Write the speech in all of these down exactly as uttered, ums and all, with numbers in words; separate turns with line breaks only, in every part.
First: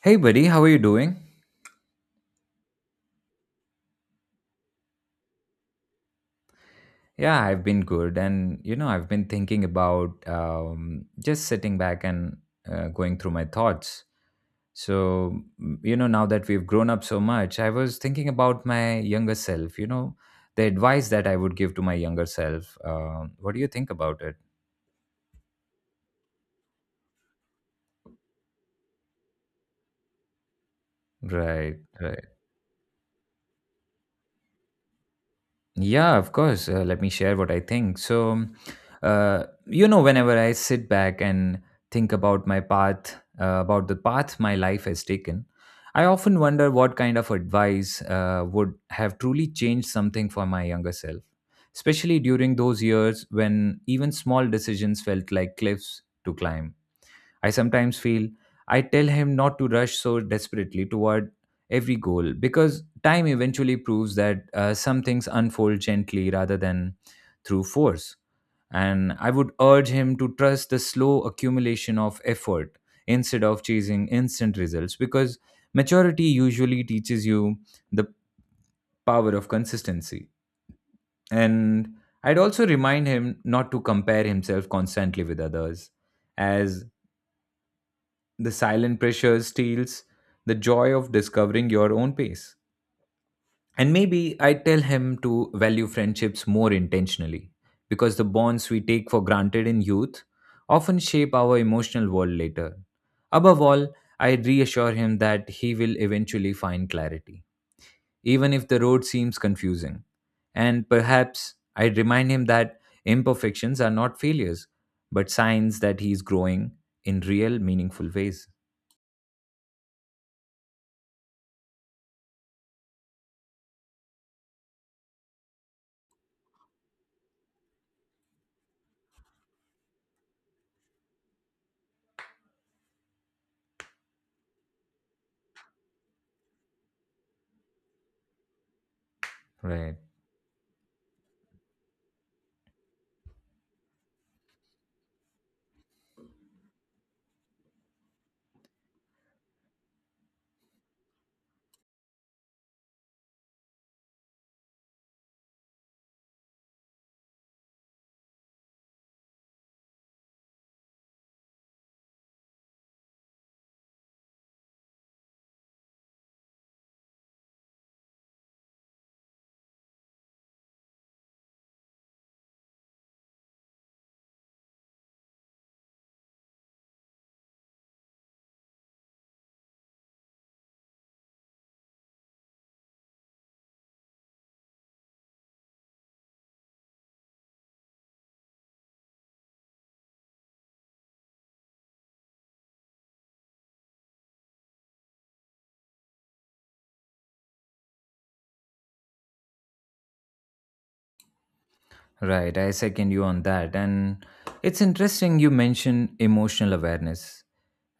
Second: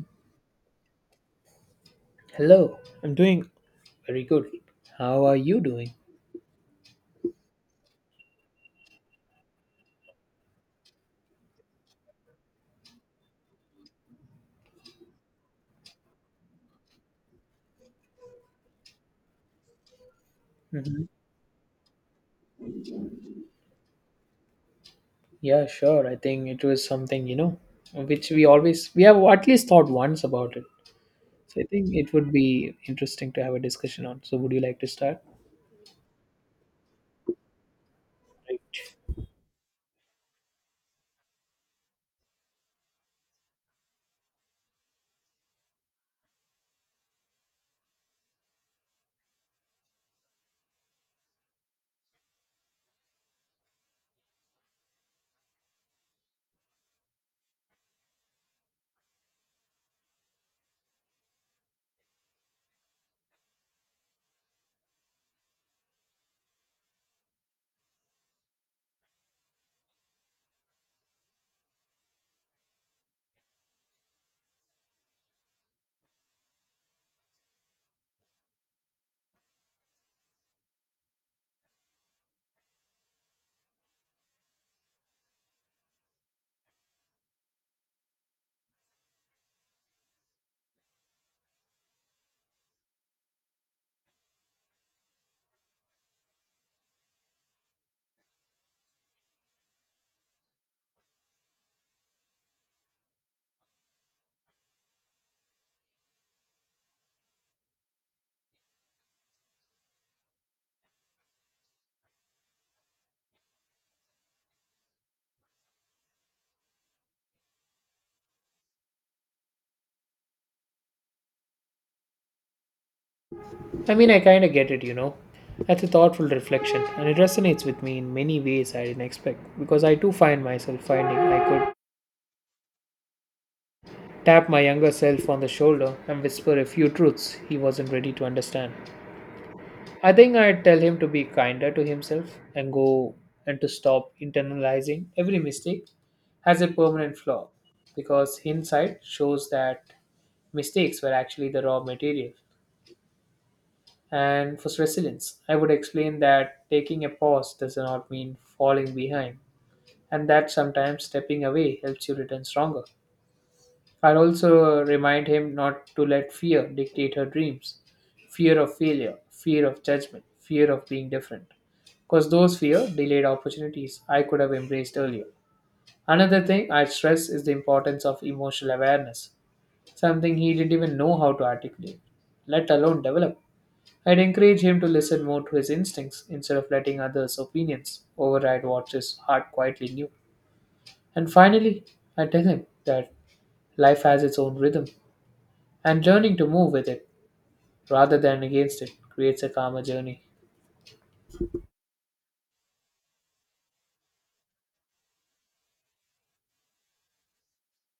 Hey, buddy, how are you doing?
Hello, I'm doing very good. How are you doing?
Yeah, I've been good. And, you know, I've been thinking about um, just sitting back and uh, going through my thoughts. So, mm, you know, now that we've grown up so much, I was thinking about my younger self, you know, the
hmm
advice that I would give to my younger self. Um what do you think about it?
Yeah, sure. I think it was something, you know, which we always, we have at least thought once about it. So I
Right,
think it
right.
would be interesting to have a discussion on. So would you like to start?
Yeah, of course. Uh, let me share what I think. So, uh, you know, whenever I sit back and think about my path, uh, about the path my life has taken, I often wonder what kind of advice uh, would have truly changed something for my younger self, especially during those years when even small decisions felt like cliffs to climb. I sometimes feel I tell him not to rush so desperately toward every goal because time eventually proves that uh, some things unfold gently rather than through force. And I would urge him to trust the slow accumulation of effort instead of chasing instant results because maturity usually teaches you the power of consistency. And I'd also remind him not to compare himself constantly with others as the silent pressure steals the joy of discovering your own pace. And maybe I tell him to value friendships more intentionally because the bonds we take for granted in youth often shape our emotional world later. Above all, I reassure him that he will eventually find clarity, even if the road seems confusing. And perhaps I remind him that imperfections are not failures, but signs that he is growing in real, meaningful ways.
I mean, I kind of get it, you know. That's a thoughtful reflection, and it resonates with me in many ways I didn't expect. Because I too find myself finding I could tap my younger self on the shoulder and whisper a few truths he wasn't ready to understand.
Right.
I think I'd tell him to be kinder to himself and go and to stop internalizing every mistake as a permanent flaw because hindsight shows that mistakes were actually the raw material. And for resilience, I would explain that taking a pause does not mean falling behind and that sometimes stepping away helps you return stronger. I'll also remind him not to let fear dictate her dreams fear of failure, fear of judgment, fear of being different. Because those fear delayed opportunities I could have embraced earlier. Another thing I'd stress is the importance of emotional awareness, something he didn't even know how to articulate, let alone develop. I'd encourage him to listen more to his instincts instead of letting others' opinions override what his heart quietly knew. And finally, I tell him that life has its own rhythm and learning to move with it rather than against it creates a calmer journey.
Right, I second you on that. And it's interesting you mention emotional awareness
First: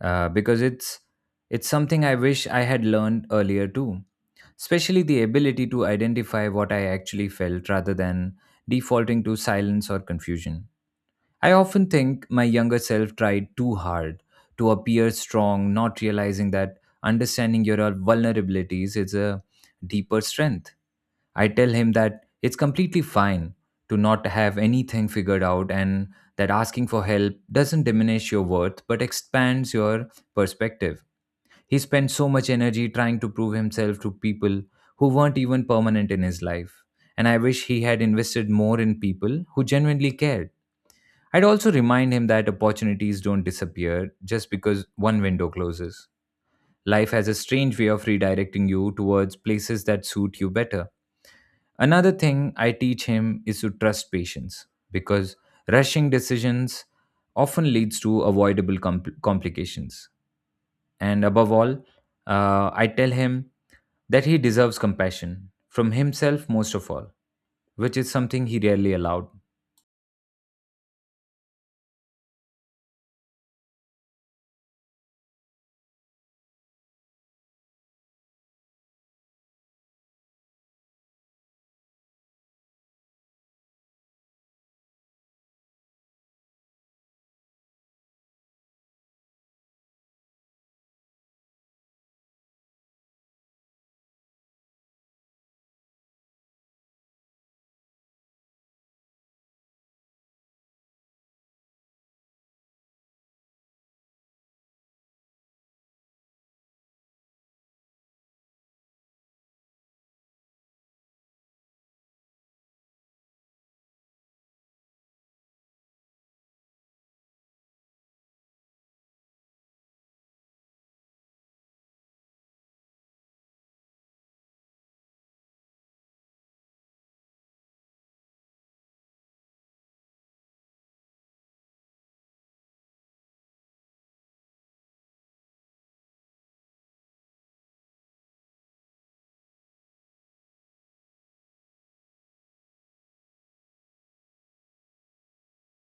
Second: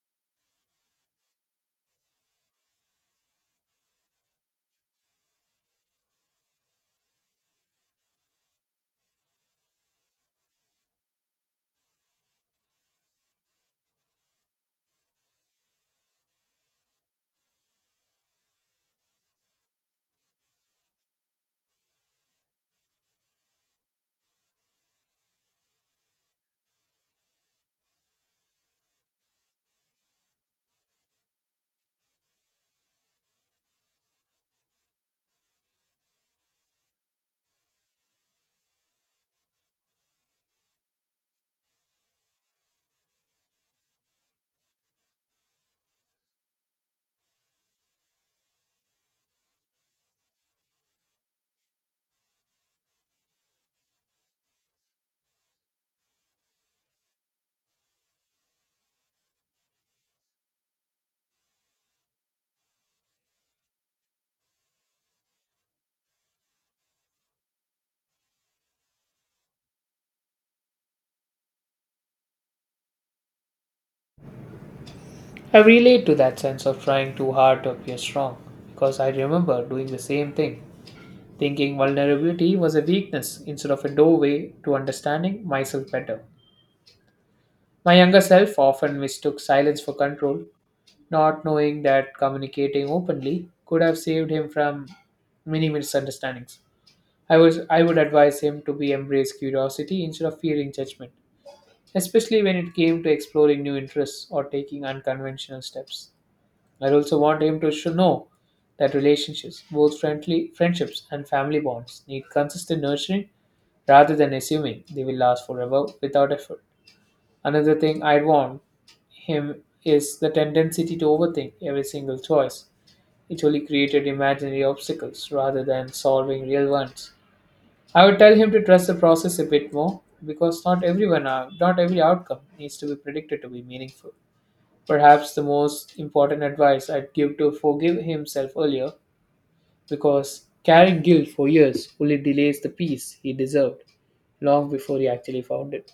uh, because it's it's something I wish I had learned earlier too. Especially the ability to identify what I actually felt rather than defaulting to silence or confusion. I often think my younger self tried too hard to appear strong, not realizing that understanding your vulnerabilities is a deeper strength. I tell him that it's completely fine to not have anything figured out and that asking for help doesn't diminish your worth but expands your perspective. He spent so much energy trying to prove himself to people who weren't even permanent in his life. And I wish he had invested more in people who genuinely cared. I'd also remind him that opportunities don't disappear just because one window closes. Life has a strange way of redirecting you towards places that suit you better. Another thing I teach him is to trust patience because rushing decisions often leads to avoidable compl- complications. And above all, uh, I tell him that he deserves compassion from himself most of all, which is something he rarely allowed.
I relate to that sense of trying too hard to appear strong because I remember doing the same thing, thinking vulnerability was a weakness instead of a doorway to understanding myself better. My younger self often mistook silence for control, not knowing that communicating openly could have saved him from many misunderstandings. I was I would advise him to be embrace curiosity instead of fearing judgment especially when it came to exploring new interests or taking unconventional steps. I also want him to should know that relationships, both friendly friendships and family bonds, need consistent nurturing rather than assuming they will last forever without effort. Another thing I'd want him is the tendency to overthink every single choice. It only created imaginary obstacles rather than solving real ones. I would tell him to trust the process a bit more because not everyone, uh, not every outcome needs to be predicted to be meaningful. Perhaps the most important advice I'd give to forgive himself earlier because carrying guilt for years only delays the peace he deserved long before he actually found it.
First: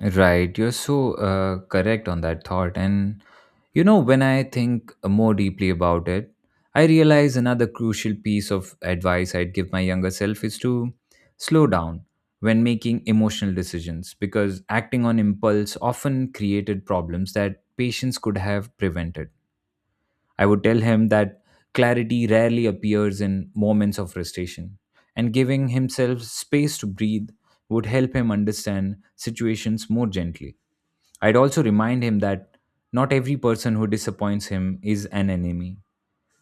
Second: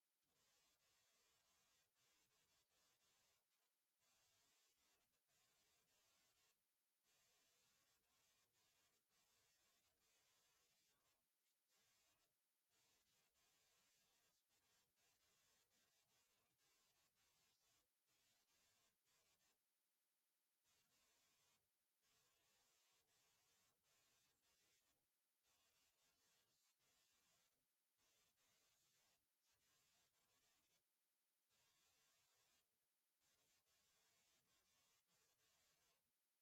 Right, you're so uh, correct on that thought. And you know, when I think more deeply about it, I realize another crucial piece of advice I'd give my younger self is to slow down when making emotional decisions because acting on impulse often created problems that patients could have prevented. I would tell him that clarity rarely appears in moments of frustration and giving himself space to breathe would help him understand situations more gently. I'd also remind him that not every person who disappoints him is an enemy.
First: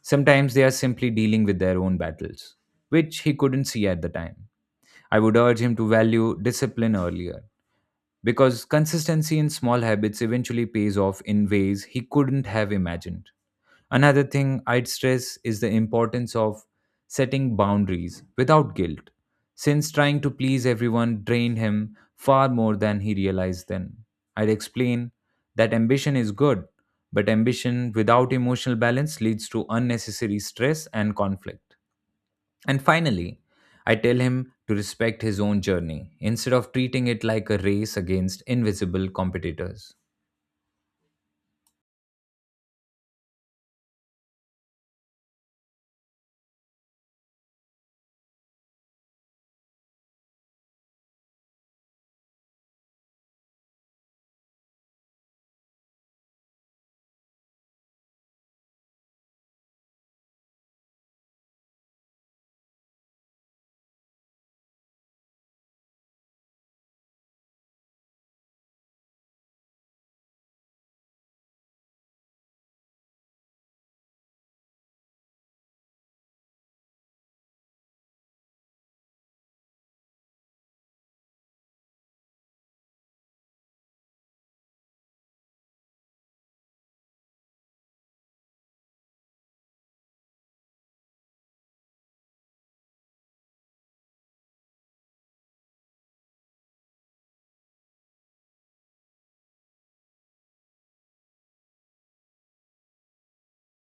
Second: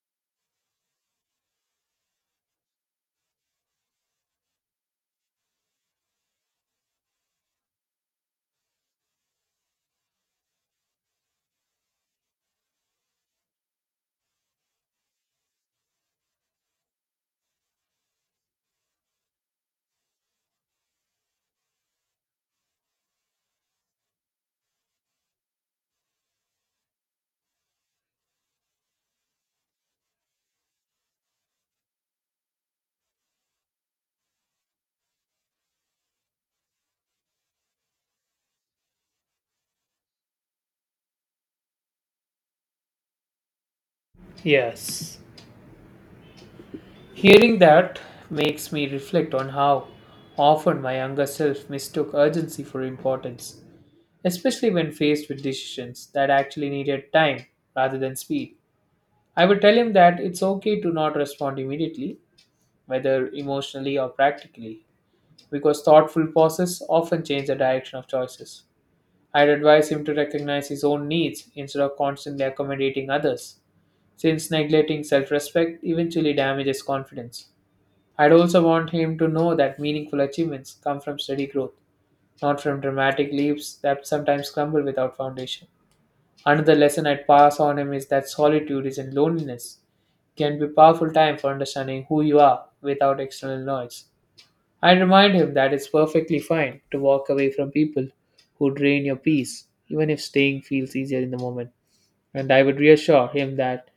Sometimes they are simply dealing with their own battles, which he couldn't see at the time. I would urge him to value discipline earlier because consistency in small habits eventually pays off in ways he couldn't have imagined. Another thing I'd stress is the importance of setting boundaries without guilt, since trying to please everyone drained him far more than he realized then. I'd explain that ambition is good, but ambition without emotional balance leads to unnecessary stress and conflict. And finally, I tell him to respect his own journey instead of treating it like a race against invisible competitors.
Yes. Hearing that makes me reflect on how often my younger self mistook urgency for importance, especially when faced with decisions that actually needed time rather than speed. I would tell him that it's okay to not respond immediately, whether emotionally or practically, because thoughtful pauses often change the direction of choices. I'd advise him to recognize his own needs instead of constantly accommodating others, since neglecting self respect eventually damages confidence. I'd also want him to know that meaningful achievements come from steady growth, not from dramatic leaps that sometimes crumble without foundation. Another lesson I'd pass on him is that solitude isn't loneliness. It can be a powerful time for understanding who you are without external noise. I'd remind him that it's perfectly fine to walk away from people who drain your peace, even if staying feels easier in the moment. And I would reassure him that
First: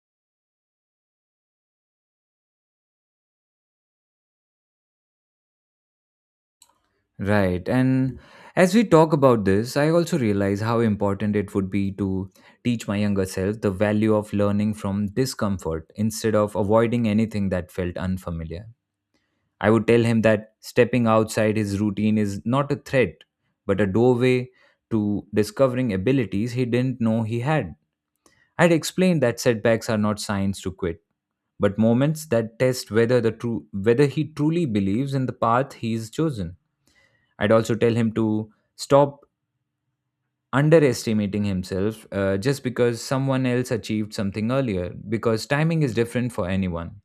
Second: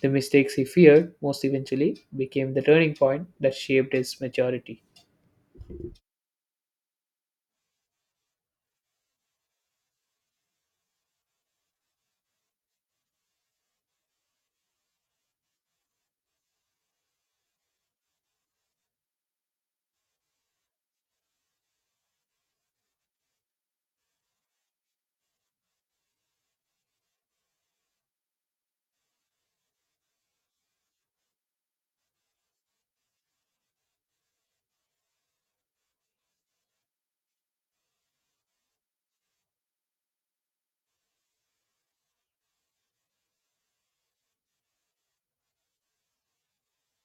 the mistakes he feared most eventually became the turning point that shaped his maturity.
Right. And as we talk about this, I also realize how important it would be to teach my younger self the value of learning from discomfort instead of avoiding anything that felt unfamiliar. I would tell him that stepping outside his routine is not a threat, but a doorway to discovering abilities he didn't know he had. I'd explained that setbacks are not signs to quit, but moments that test whether the true whether he truly believes in the path he's chosen. I'd also tell him to stop underestimating himself uh, just because someone else achieved something earlier, because timing is different for anyone.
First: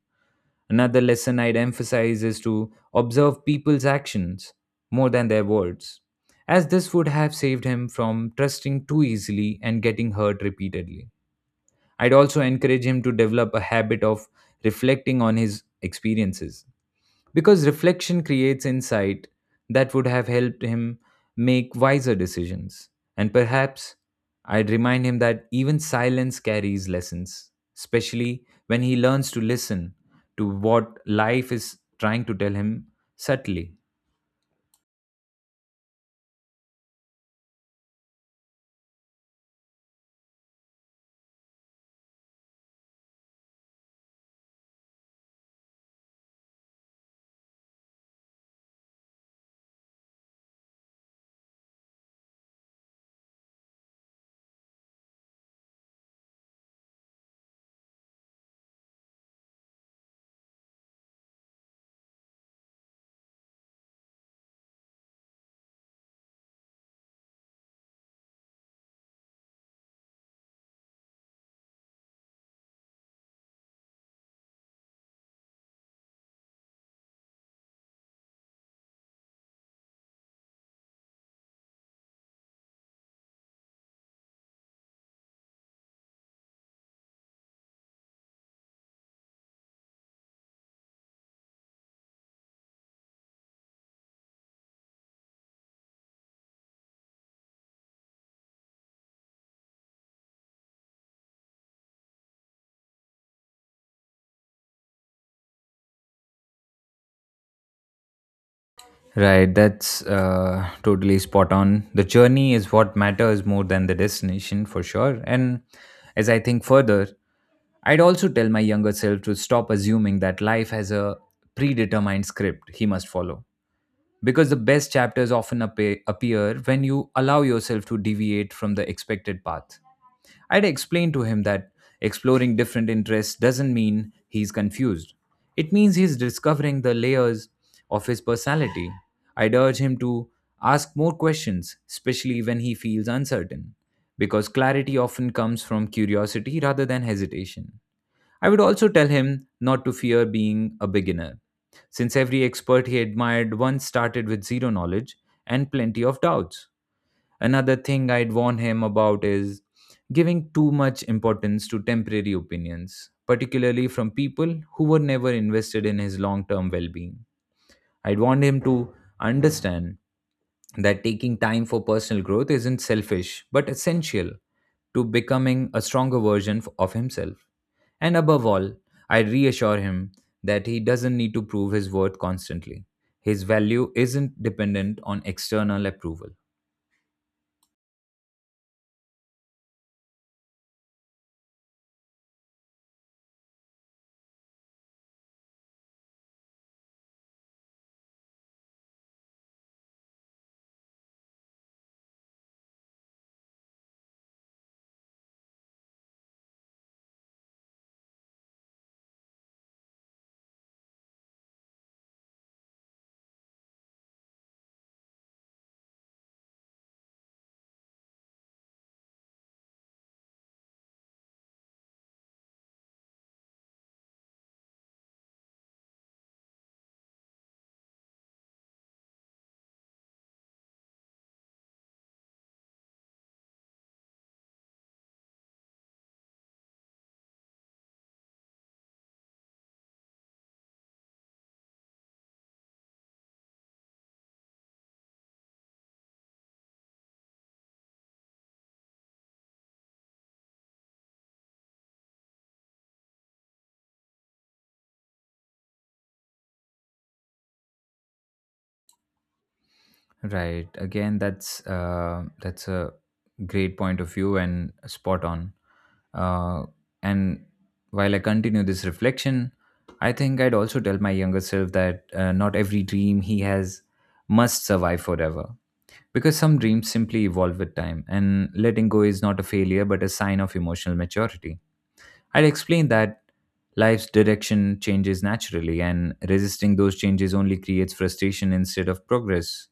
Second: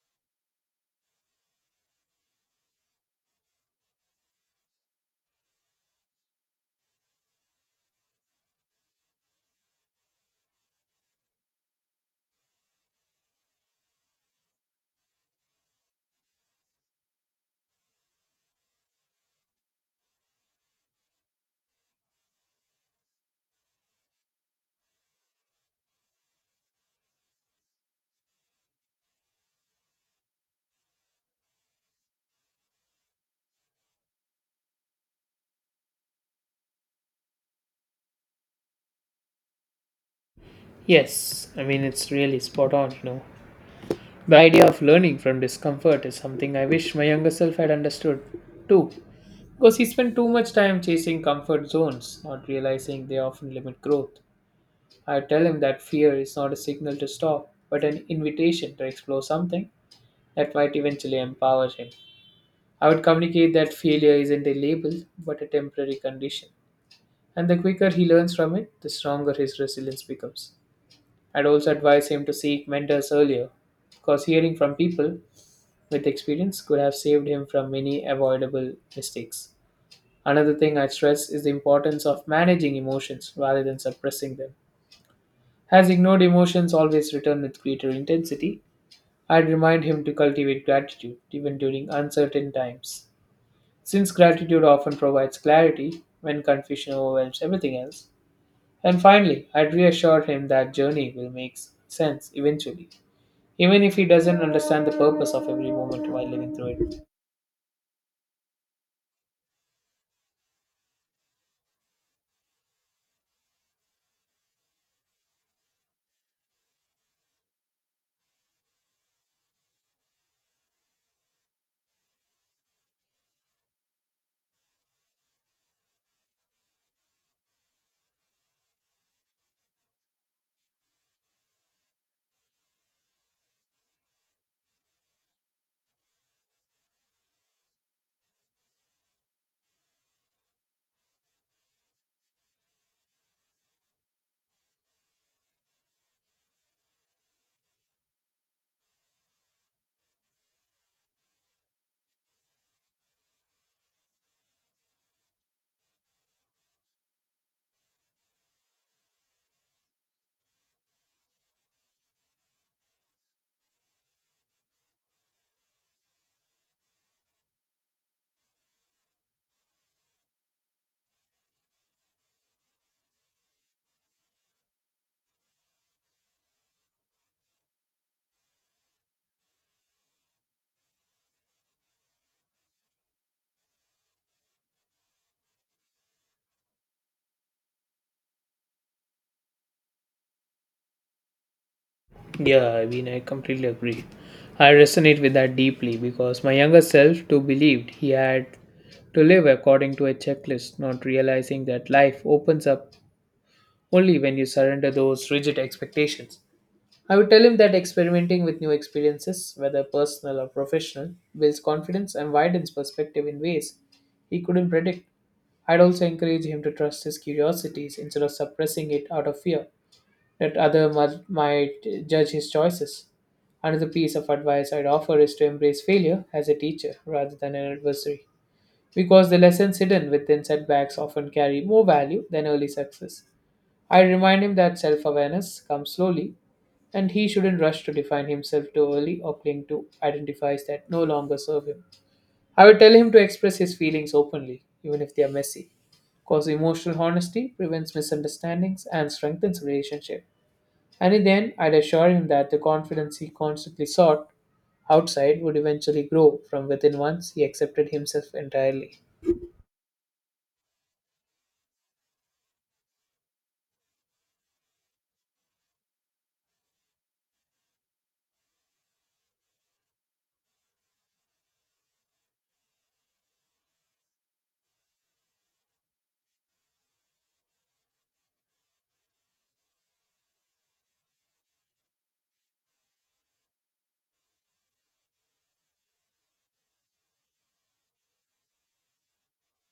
Another lesson I'd emphasize is to observe people's actions more than their words, as this would have saved him from trusting too easily and getting hurt repeatedly. I'd also encourage him to develop a habit of reflecting on his experiences because reflection creates insight that would have helped him make wiser decisions. And perhaps I'd remind him that even silence carries lessons, especially when he learns to listen to what life is trying to tell him subtly.
Yes, I mean, it's really spot on, you know. The idea of learning from discomfort is something I wish my younger self had understood too. Because he spent too much time chasing comfort zones, not realizing they often limit growth. I tell him that fear is not a signal to stop, but an invitation to explore something that might eventually empower him. I would communicate that failure isn't a label, but a temporary condition. And the quicker he learns from it, the stronger his resilience becomes. I'd also advise him to seek mentors earlier, because hearing from people with experience could have saved him from many avoidable mistakes. Another thing I stress is the importance of managing emotions rather than suppressing them. As ignored emotions always return with greater intensity, I'd remind him to cultivate gratitude even during uncertain times. Since gratitude often provides clarity when confusion overwhelms everything else, and finally, I'd reassure him that journey will make sense eventually, even if he doesn't understand the purpose of every moment while living through it.
Right, that's uh, totally spot on. The journey is what matters more than the destination, for sure. And as I think further, I'd also tell my younger self to stop assuming that life has a predetermined script he must follow. Because the best chapters often appear appear when you allow yourself to deviate from the expected path. I'd explain to him that exploring different interests doesn't mean he's confused. It means he's discovering the layers of his personality. I'd urge him to ask more questions, especially when he feels uncertain, because clarity often comes from curiosity rather than hesitation. I would also tell him not to fear being a beginner, since every expert he admired once started with zero knowledge and plenty of doubts. Another thing I'd warn him about is giving too much importance to temporary opinions, particularly from people who were never invested in his long term well being. I'd want him to understand that taking time for personal growth isn't selfish, but essential to becoming a stronger version f- of himself. And above all, I reassure him that he doesn't need to prove his worth constantly. His value isn't dependent on external approval.
Yeah, I mean, I completely agree. I resonate with that deeply because my younger self too believed he had to live according to a checklist, not realizing that life opens up only when you surrender those rigid expectations. I would tell him that experimenting with new experiences, whether personal or professional, builds confidence and widens perspective in ways he couldn't predict. I'd also encourage him to trust his curiosities instead of suppressing it out of fear that other mu- might judge his choices. Another piece of advice I'd offer is to embrace failure as a teacher rather than an adversary, because the lessons hidden within setbacks often carry more value than early success. I remind him that self awareness comes slowly, and he shouldn't rush to define himself too early or cling to identities that no longer serve him. I would tell him to express his feelings openly, even if they are messy, because emotional honesty prevents misunderstandings and strengthens relationship. And then I'd assure him that the confidence he constantly sought outside would eventually grow from within once he accepted himself entirely.
Right. Again, that's uh, that's a great point of view and spot on. Uh, and while I continue this reflection, I think I'd also tell my younger self that uh, not every dream he has must survive forever. Because some dreams simply evolve with time, and letting go is not a failure but a sign of emotional maturity. I'd explain that life's direction changes naturally, and resisting those changes only creates frustration instead of progress.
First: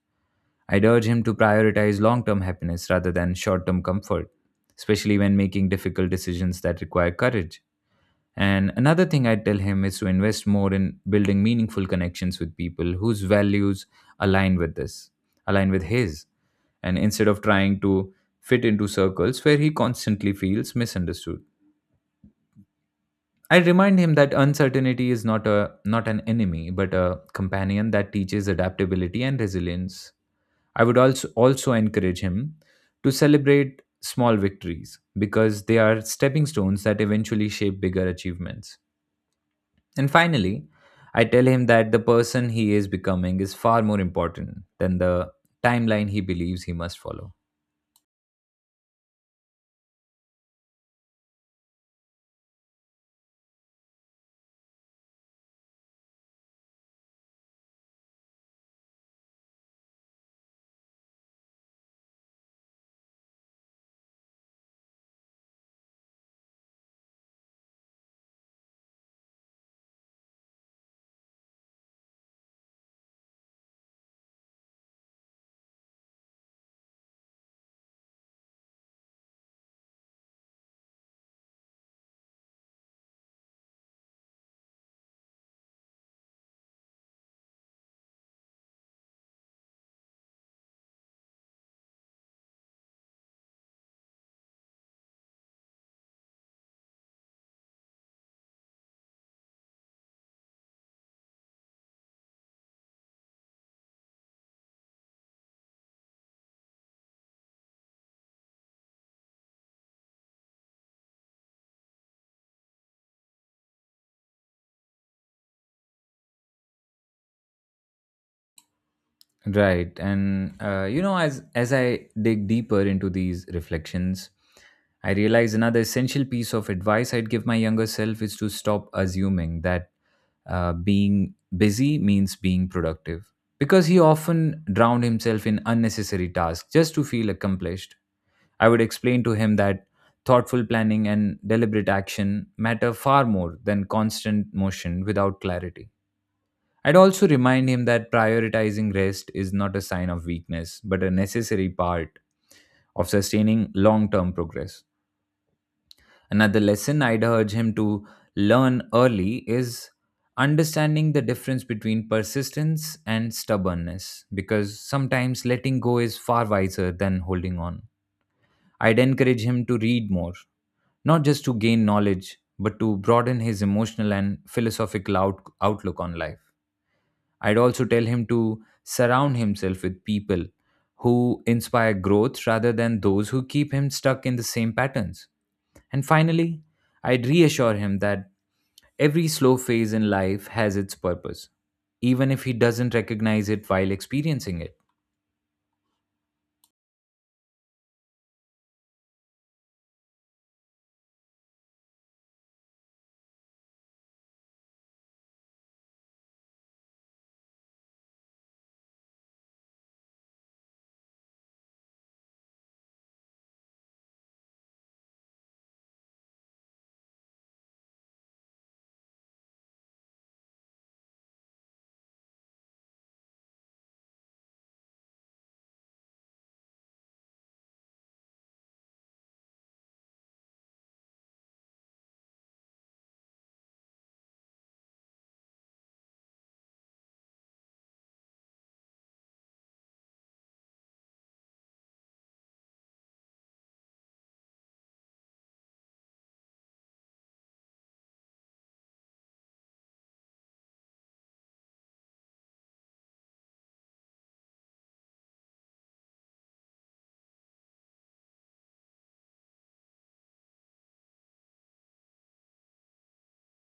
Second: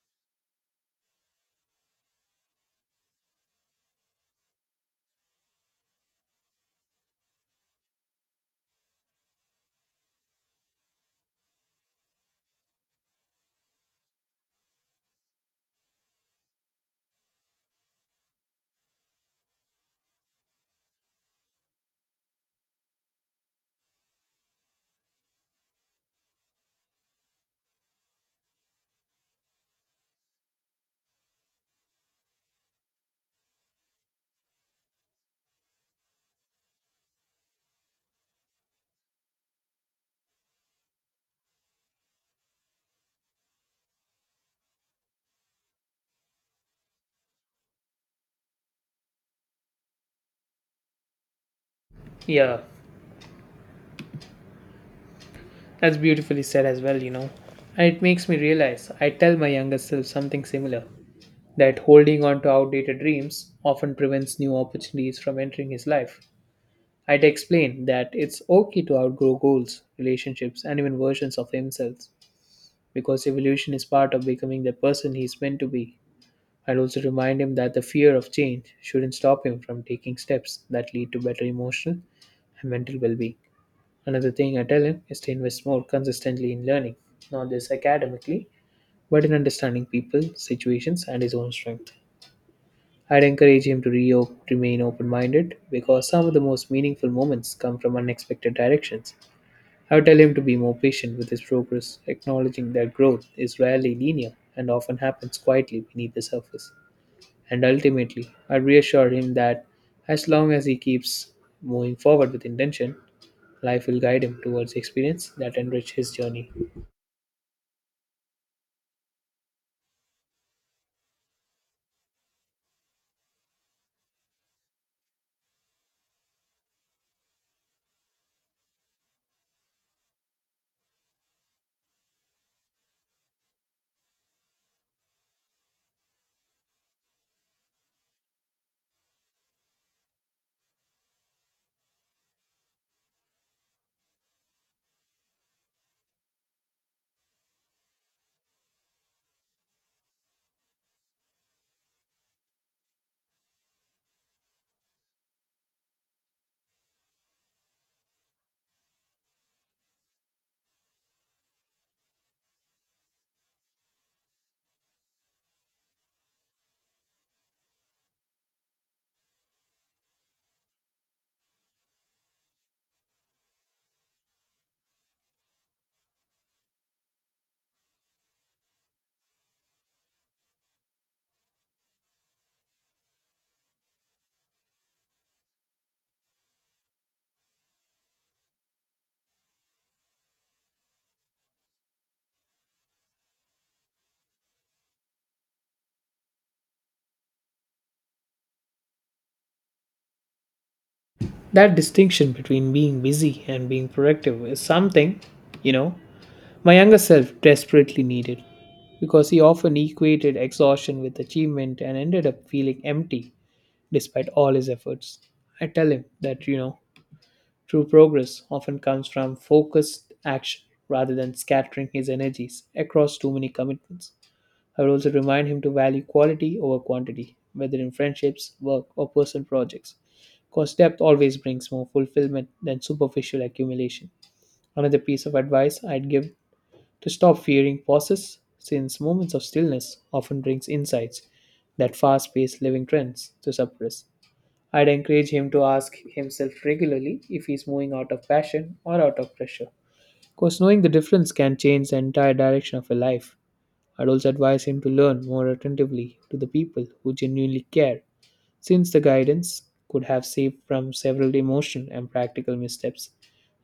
I'd urge him to prioritize long term happiness rather than short term comfort, especially when making difficult decisions that require courage. And another thing I tell him is to invest more in building meaningful connections with people whose values align with this, align with his. And instead of trying to fit into circles where he constantly feels misunderstood. I remind him that uncertainty is not a not an enemy, but a companion that teaches adaptability and resilience. I would also also encourage him to celebrate small victories because they are stepping stones that eventually shape bigger achievements. And finally, I tell him that the person he is becoming is far more important than the timeline he believes he must follow.
Yeah, that's beautifully said as well, you know. And it makes me realize I tell my younger self something similar that holding on to outdated dreams often prevents new opportunities from entering his life. I'd explain that it's okay to outgrow goals, relationships, and even versions of himself because evolution is part of becoming the person he's meant to be. I'd also remind him that the fear of change shouldn't stop him from taking steps that lead to better emotional and mental well being. Another thing I tell him is to invest more consistently in learning, not just academically, but in understanding people, situations, and his own strength. I'd encourage him to re- remain open minded because some of the most meaningful moments come from unexpected directions. I would tell him to be more patient with his progress, acknowledging that growth is rarely linear and often happens quietly beneath the surface. And ultimately, I reassure him that as long as he keeps moving forward with intention, life will guide him towards experience that enrich his journey.
Right. And uh, you know, as as I dig deeper into these reflections, I realize another essential piece of advice I'd give my younger self is to stop assuming that uh, being busy means being productive, because he often drowned himself in unnecessary tasks just to feel accomplished. I would explain to him that thoughtful planning and deliberate action matter far more than constant motion without clarity. I'd also remind him that prioritizing rest is not a sign of weakness, but a necessary part of sustaining long term progress. Another lesson I'd urge him to learn early is understanding the difference between persistence and stubbornness, because sometimes letting go is far wiser than holding on. I'd encourage him to read more, not just to gain knowledge, but to broaden his emotional and philosophical out- outlook on life. I'd also tell him to surround himself with people who inspire growth rather than those who keep him stuck in the same patterns. And finally, I'd reassure him that every slow phase in life has its purpose, even if he doesn't recognize it while experiencing it.
That distinction between being busy and being productive is something, you know, my younger self desperately needed because he often equated exhaustion with achievement and ended up feeling empty despite all his efforts. I tell him that, you know, true progress often comes from focused action rather than scattering his energies across too many commitments. I would also remind him to value quality over quantity, whether in friendships, work, or personal projects, because depth always brings more fulfillment than superficial accumulation. Another piece of advice I'd give to stop fearing pauses, since moments of stillness often brings insights that fast-paced living trends to suppress. I'd encourage him to ask himself regularly if he's moving out of passion or out of pressure. Because knowing the difference can change the entire direction of a life. I'd also advise him to learn more attentively to the people who genuinely care, since the guidance could have saved from several emotional and practical missteps.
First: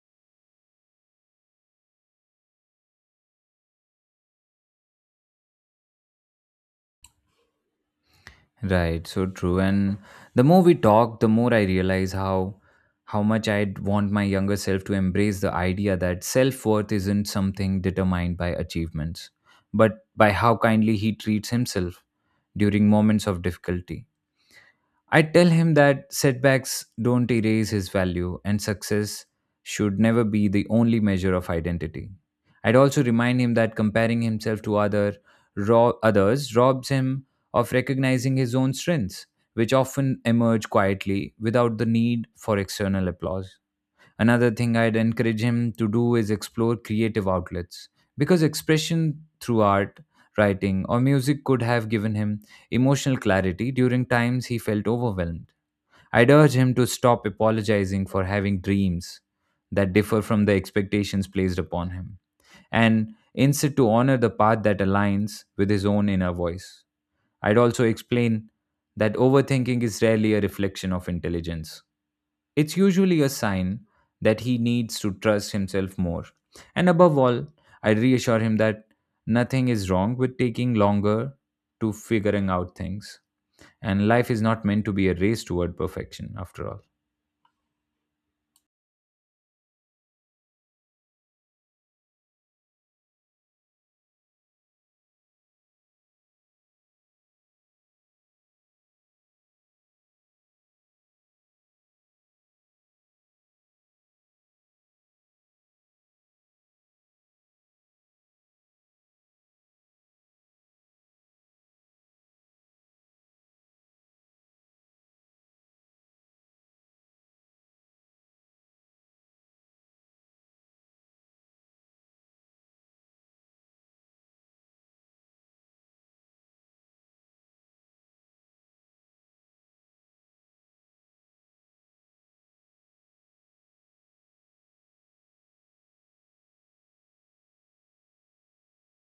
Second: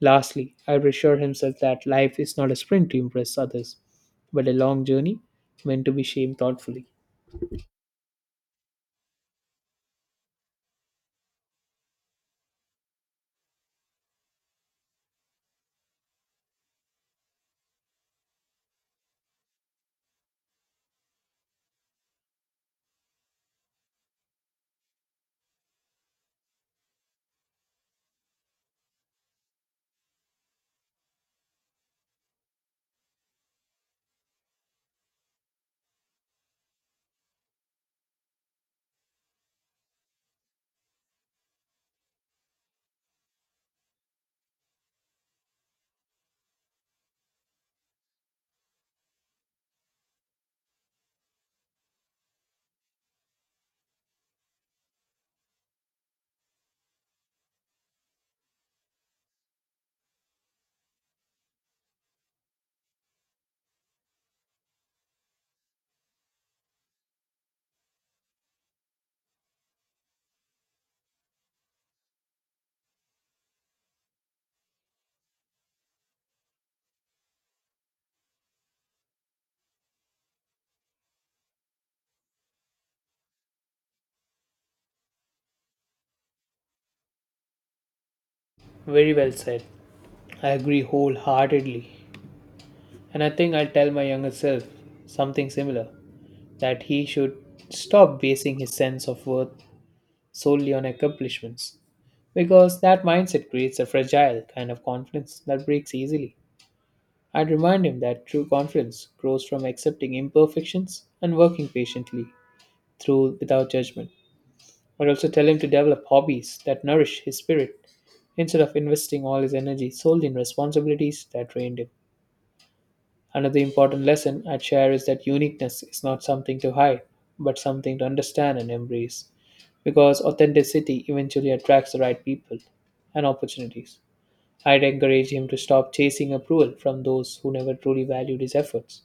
Lastly, I'd reassure himself that life is not a sprint to impress others, but a long journey meant to be shaped thoughtfully.
Right, so true. And the more we talk, the more I realize how how much I'd want my younger self to embrace the idea that self-worth isn't something determined by achievements, but by how kindly he treats himself during moments of difficulty. I tell him that setbacks don't erase his value and success should never be the only measure of identity. I'd also remind him that comparing himself to other raw others robs him of recognizing his own strengths, which often emerge quietly without the need for external applause. Another thing I'd encourage him to do is explore creative outlets because expression through art, writing, or music could have given him emotional clarity during times he felt overwhelmed. I'd urge him to stop apologizing for having dreams that differ from the expectations placed upon him, and instead to honor the path that aligns with his own inner voice. I'd also explain that overthinking is rarely a reflection of intelligence. It's usually a sign that he needs to trust himself more. And above all, I reassure him that nothing is wrong with taking longer to figuring out things. And life is not meant to be a race toward perfection, after all.
Very well said. I agree wholeheartedly. And I think I'll tell my younger self something similar that he should stop basing his sense of worth solely on accomplishments, because that mindset creates a fragile kind of confidence that breaks easily. I'd remind him that true confidence grows from accepting imperfections and working patiently through without judgment. I'd also tell him to develop hobbies that nourish his spirit instead of investing all his energy solely in responsibilities that drain him. Another important lesson I'd share is that uniqueness is not something to hide, but something to understand and embrace, because authenticity eventually attracts the right people and opportunities. I'd encourage him to stop chasing approval from those who never truly valued his efforts,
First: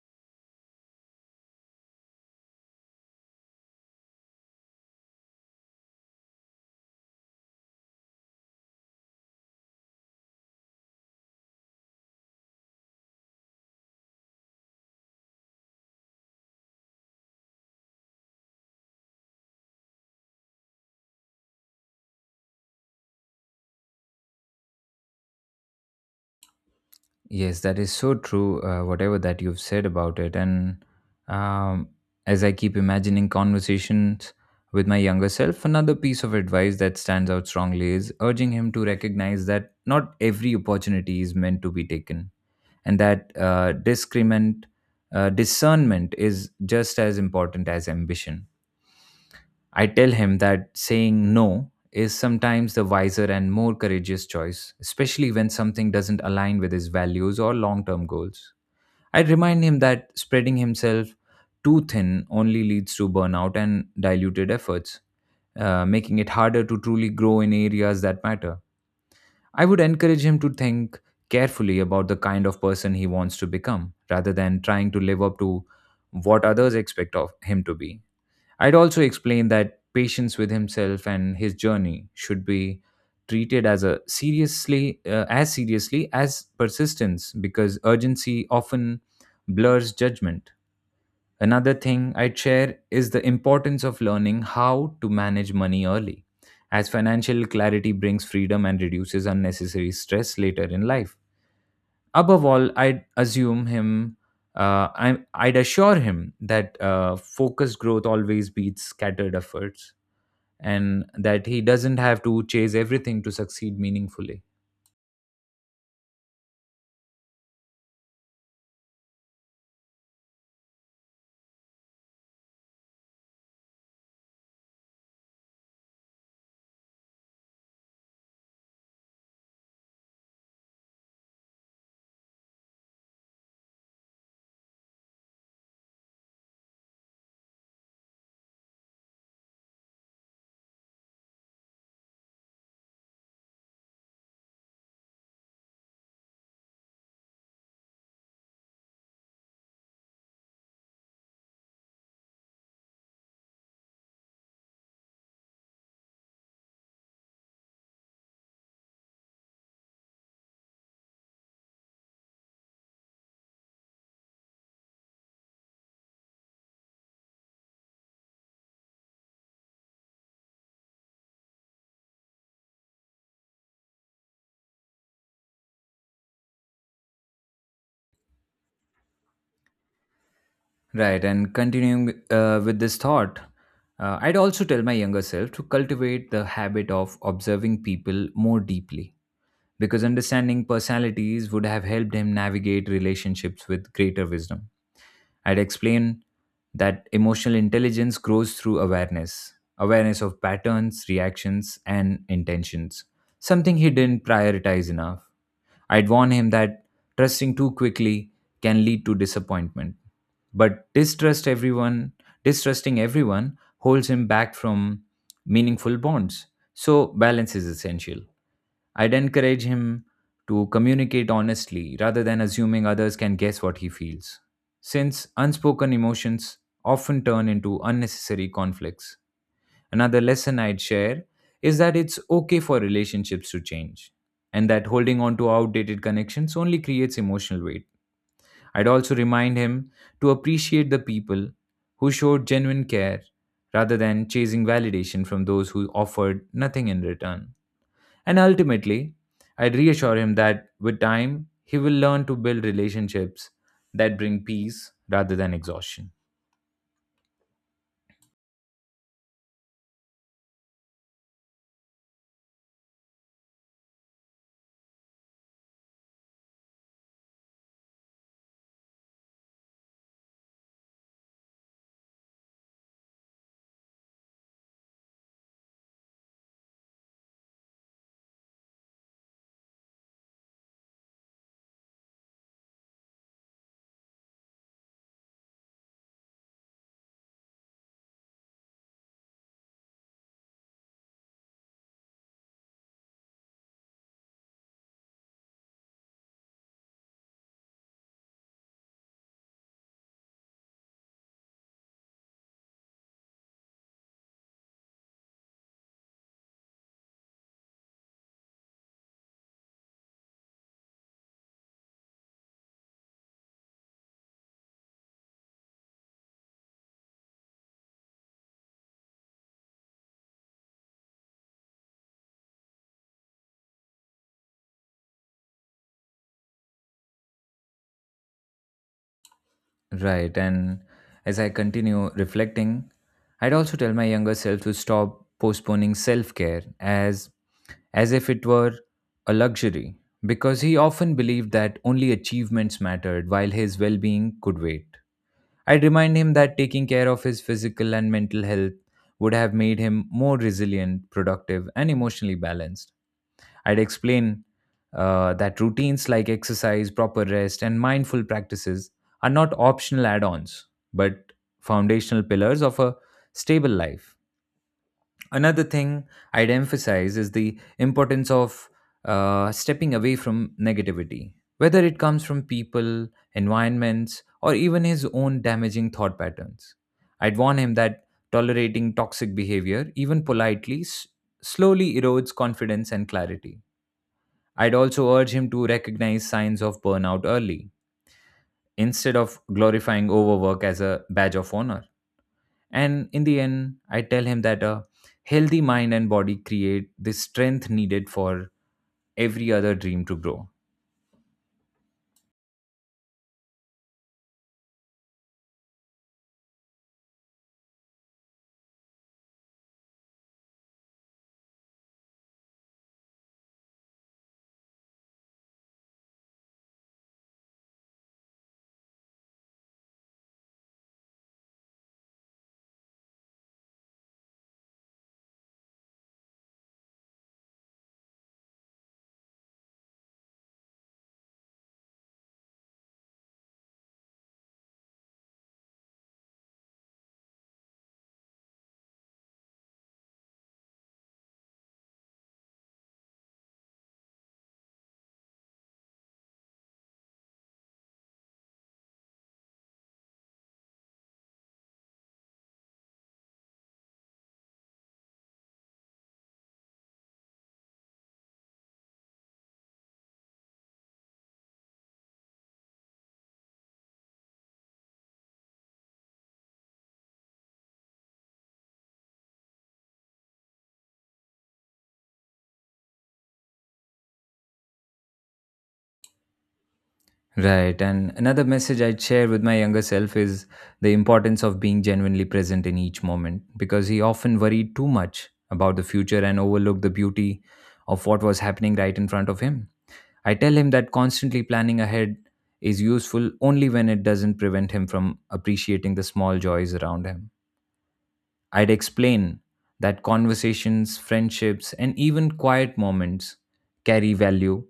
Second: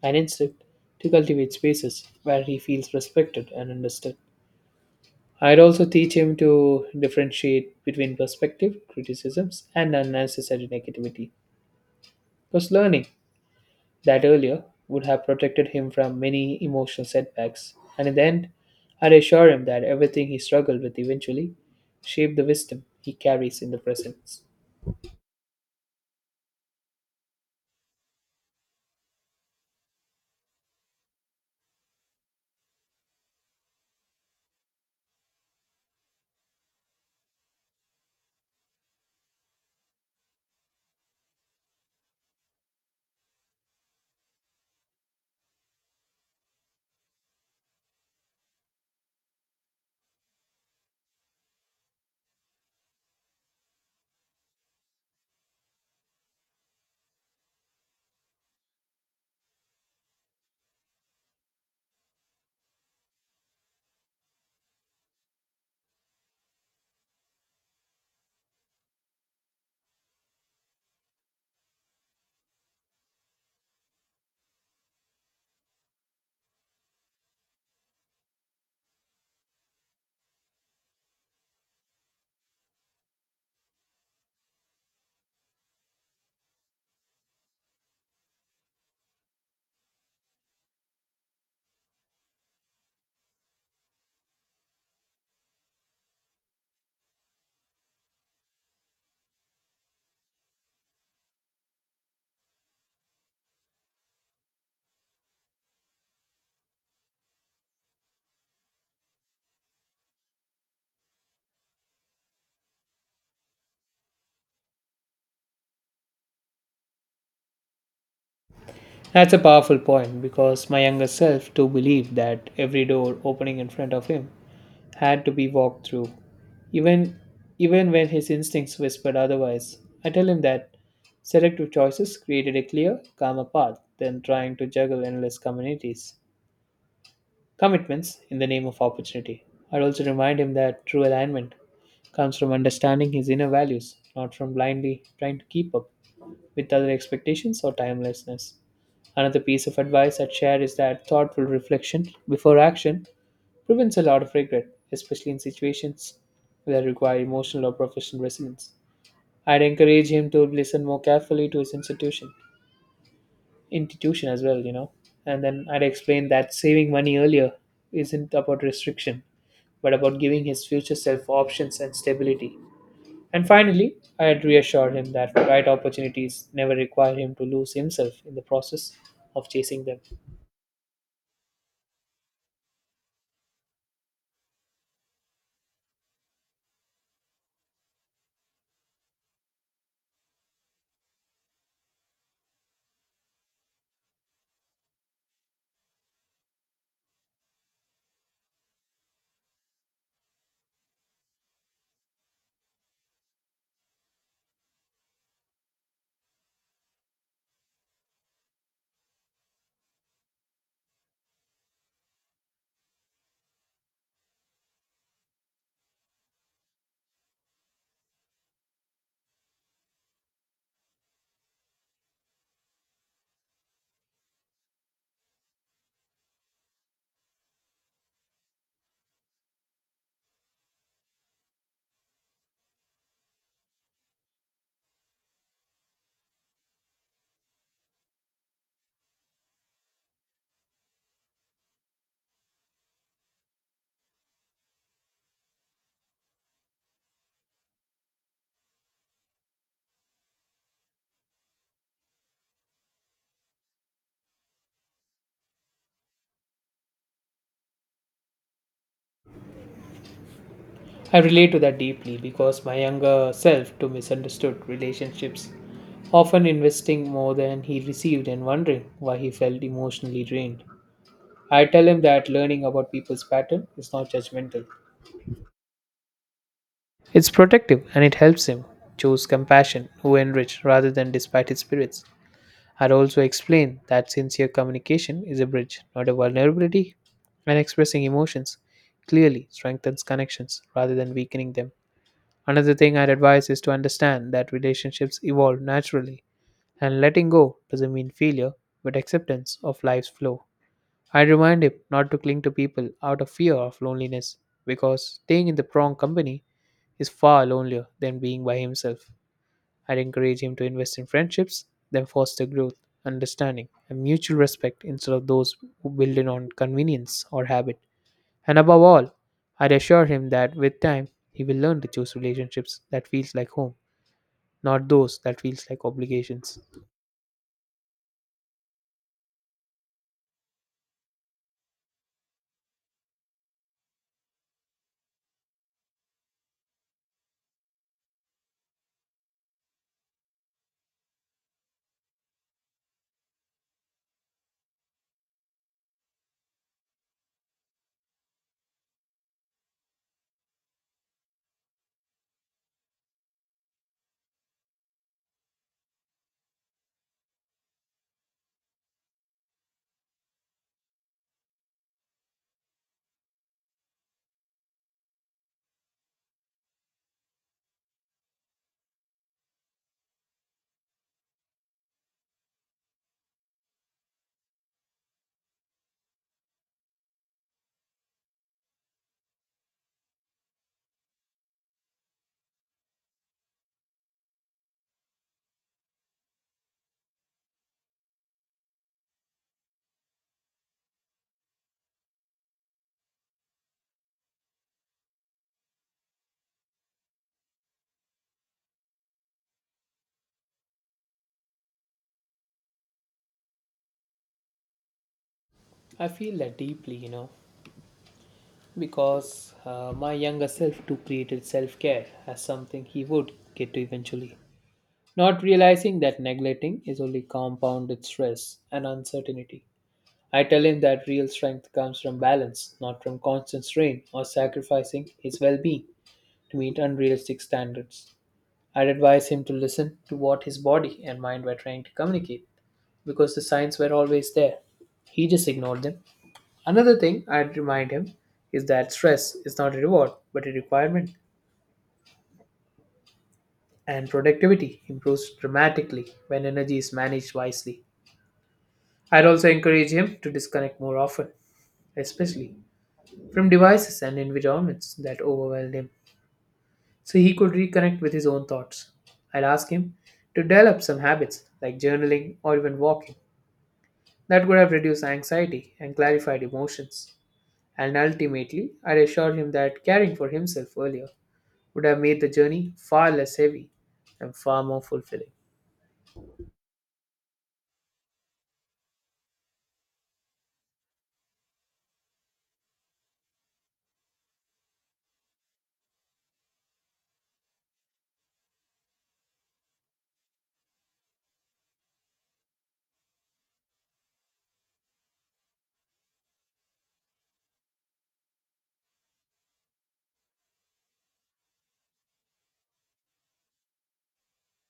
and instead to cultivate spaces where he feels respected and understood. I'd also teach him to differentiate between perspective, criticisms, and unnecessary negativity. Because learning that earlier would have protected him from many emotional setbacks. And in the end, I'd assure him that everything he struggled with eventually shaped the wisdom he carries in the present.
Yes, that is so true, uh, whatever that you've said about it. And um, as I keep imagining conversations with my younger self, another piece of advice that stands out strongly is urging him to recognize that not every opportunity is meant to be taken, and that uh, discrement uh, discernment is just as important as ambition. I tell him that saying no is sometimes the wiser and more courageous choice, especially when something doesn't align with his values or long term goals. I remind him that spreading himself too thin only leads to burnout and diluted efforts, uh, making it harder to truly grow in areas that matter. I would encourage him to think carefully about the kind of person he wants to become rather than trying to live up to what others expect of him to be. I'd also explain that patience with himself and his journey should be treated as a seriously uh, as seriously as persistence, because urgency often blurs judgment. Another thing I'd share is the importance of learning how to manage money early, as financial clarity brings freedom and reduces unnecessary stress later in life. Above all, I'd assume him, uh, I, I'd assure him that uh, focused growth always beats scattered efforts, and that he doesn't have to chase everything to succeed meaningfully.
That's a powerful point because my younger self too believed that every door opening in front of him had to be walked through. Even even when his instincts whispered otherwise, I tell him that selective choices created a clear, calmer path than trying to juggle endless communities. Commitments in the name of opportunity. I'd also remind him that true alignment comes from understanding his inner values, not from blindly trying to keep up with other expectations or timelessness. Another piece of advice I'd share is that thoughtful reflection before action prevents a lot of regret, especially in situations that require emotional or professional resilience. I'd encourage him to listen more carefully to his institution, institution as well, you know. And then I'd explain that saving money earlier isn't about restriction but about giving his future self options and stability. And finally, I had reassured him that right opportunities never require him to lose himself in the process of chasing them.
Right, and continuing uh, with this thought, uh, I'd also tell my younger self to cultivate the habit of observing people more deeply, because understanding personalities would have helped him navigate relationships with greater wisdom. I'd explain that emotional intelligence grows through awareness awareness of patterns, reactions, and intentions, something he didn't prioritize enough. I'd warn him that trusting too quickly can lead to disappointment. But distrust everyone, distrusting everyone holds him back from meaningful bonds. So balance is essential. I'd encourage him to communicate honestly rather than assuming others can guess what he feels, since unspoken emotions often turn into unnecessary conflicts. Another lesson I'd share is that it's okay for relationships to change, and that holding on to outdated connections only creates emotional weight. I'd also remind him to appreciate the people who showed genuine care rather than chasing validation from those who offered nothing in return. And ultimately, I'd reassure him that with time, he will learn to build relationships that bring peace rather than exhaustion.
I relate to that deeply because my younger self too misunderstood relationships, often investing more than he received and wondering why he felt emotionally drained. I tell him that learning about people's pattern is not judgmental. It's protective, and it helps him choose compassion who enrich rather than despite his spirits. I'd also explain that sincere communication is a bridge, not a vulnerability, and expressing emotions clearly strengthens connections rather than weakening them. Another thing I'd advise is to understand that relationships evolve naturally, and letting go doesn't mean failure, but acceptance of life's flow. I'd remind him not to cling to people out of fear of loneliness, because staying in the wrong company is far lonelier than being by himself. I'd encourage him to invest in friendships that foster growth, understanding, and mutual respect instead of those who build it on convenience or habit. And above all, I'd assure him that with time, he will learn to choose relationships that feels like home, not those that feels like obligations.
Right. And as I continue reflecting, I'd also tell my younger self to stop postponing self-care as as if it were a luxury, because he often believed that only achievements mattered while his well-being could wait. I'd remind him that taking care of his physical and mental health would have made him more resilient, productive, and emotionally balanced. I'd explain uh, that routines like exercise, proper rest, and mindful practices are not optional add ons, but foundational pillars of a stable life. Another thing I'd emphasize is the importance of uh, stepping away from negativity, whether it comes from people, environments, or even his own damaging thought patterns. I'd warn him that tolerating toxic behavior, even politely, s- slowly erodes confidence and clarity. I'd also urge him to recognize signs of burnout early instead of glorifying overwork as a badge of honor. And in the end, I tell him that a healthy mind and body create the strength needed for every other dream to grow.
I feel that deeply, you know, because uh, my younger self too created self-care as something he would get to eventually, not realizing that neglecting is only compounded stress and uncertainty. I tell him that real strength comes from balance, not from constant strain or sacrificing his well being to meet unrealistic standards. I'd advise him to listen to what his body and mind were trying to communicate because the signs were always there. He just ignored them. Another thing I'd remind him is that stress is not a reward but a requirement, and productivity improves dramatically when energy is managed wisely. I'd also encourage him to disconnect more often, especially from devices and environments that overwhelmed him, so he could reconnect with his own thoughts. I'd ask him to develop some habits like journaling or even walking that would have reduced anxiety and clarified emotions. And ultimately, I'd assured him that caring for himself earlier would have made the journey far less heavy and far more fulfilling.
Right. And another message I'd share with my younger self is the importance of being genuinely present in each moment, because he often worried too much about the future and overlooked the beauty of what was happening right in front of him. I tell him that constantly planning ahead is useful only when it doesn't prevent him from appreciating the small joys around him. I'd explain that conversations, friendships, and even quiet moments carry value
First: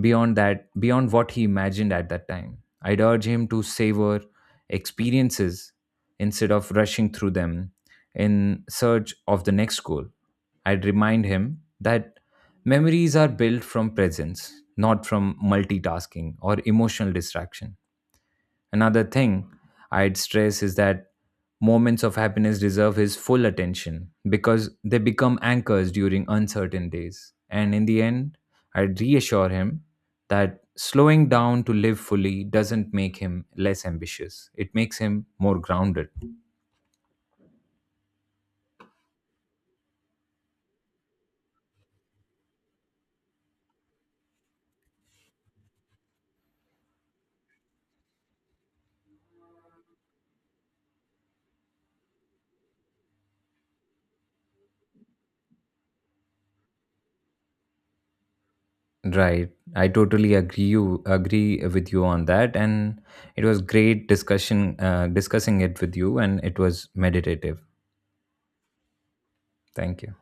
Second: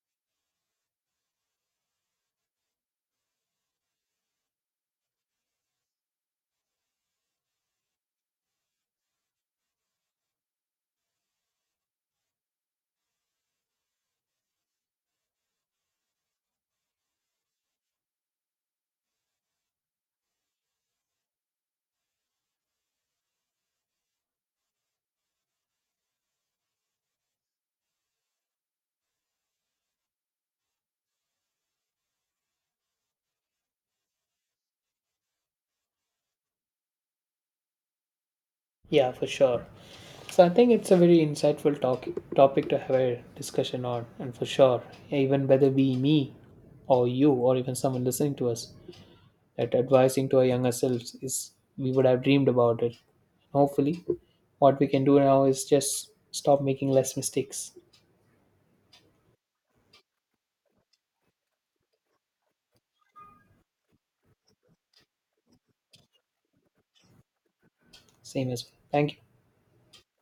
beyond that beyond what he imagined at that time. I'd urge him to savor experiences instead of rushing through them in search of the next goal. I'd remind him that memories are built from presence, not from multitasking or emotional distraction. Another thing I'd stress is that moments of happiness deserve his full attention, because they become anchors during uncertain days. And in the end, I'd reassure him that slowing down to live fully doesn't make him less ambitious. It makes him more grounded.
Yeah, for sure. So I think it's a very insightful talk, topic to have a discussion on, and for sure, even whether be me or you or even someone listening to us, that advising to our younger selves is we would have dreamed about it. Hopefully, what we can do now is just stop making less mistakes.
Right. I totally agree you agree with you on that, and it was great discussion uh, discussing it with you, and it was meditative.
Same as well. Thank you.
Thank you.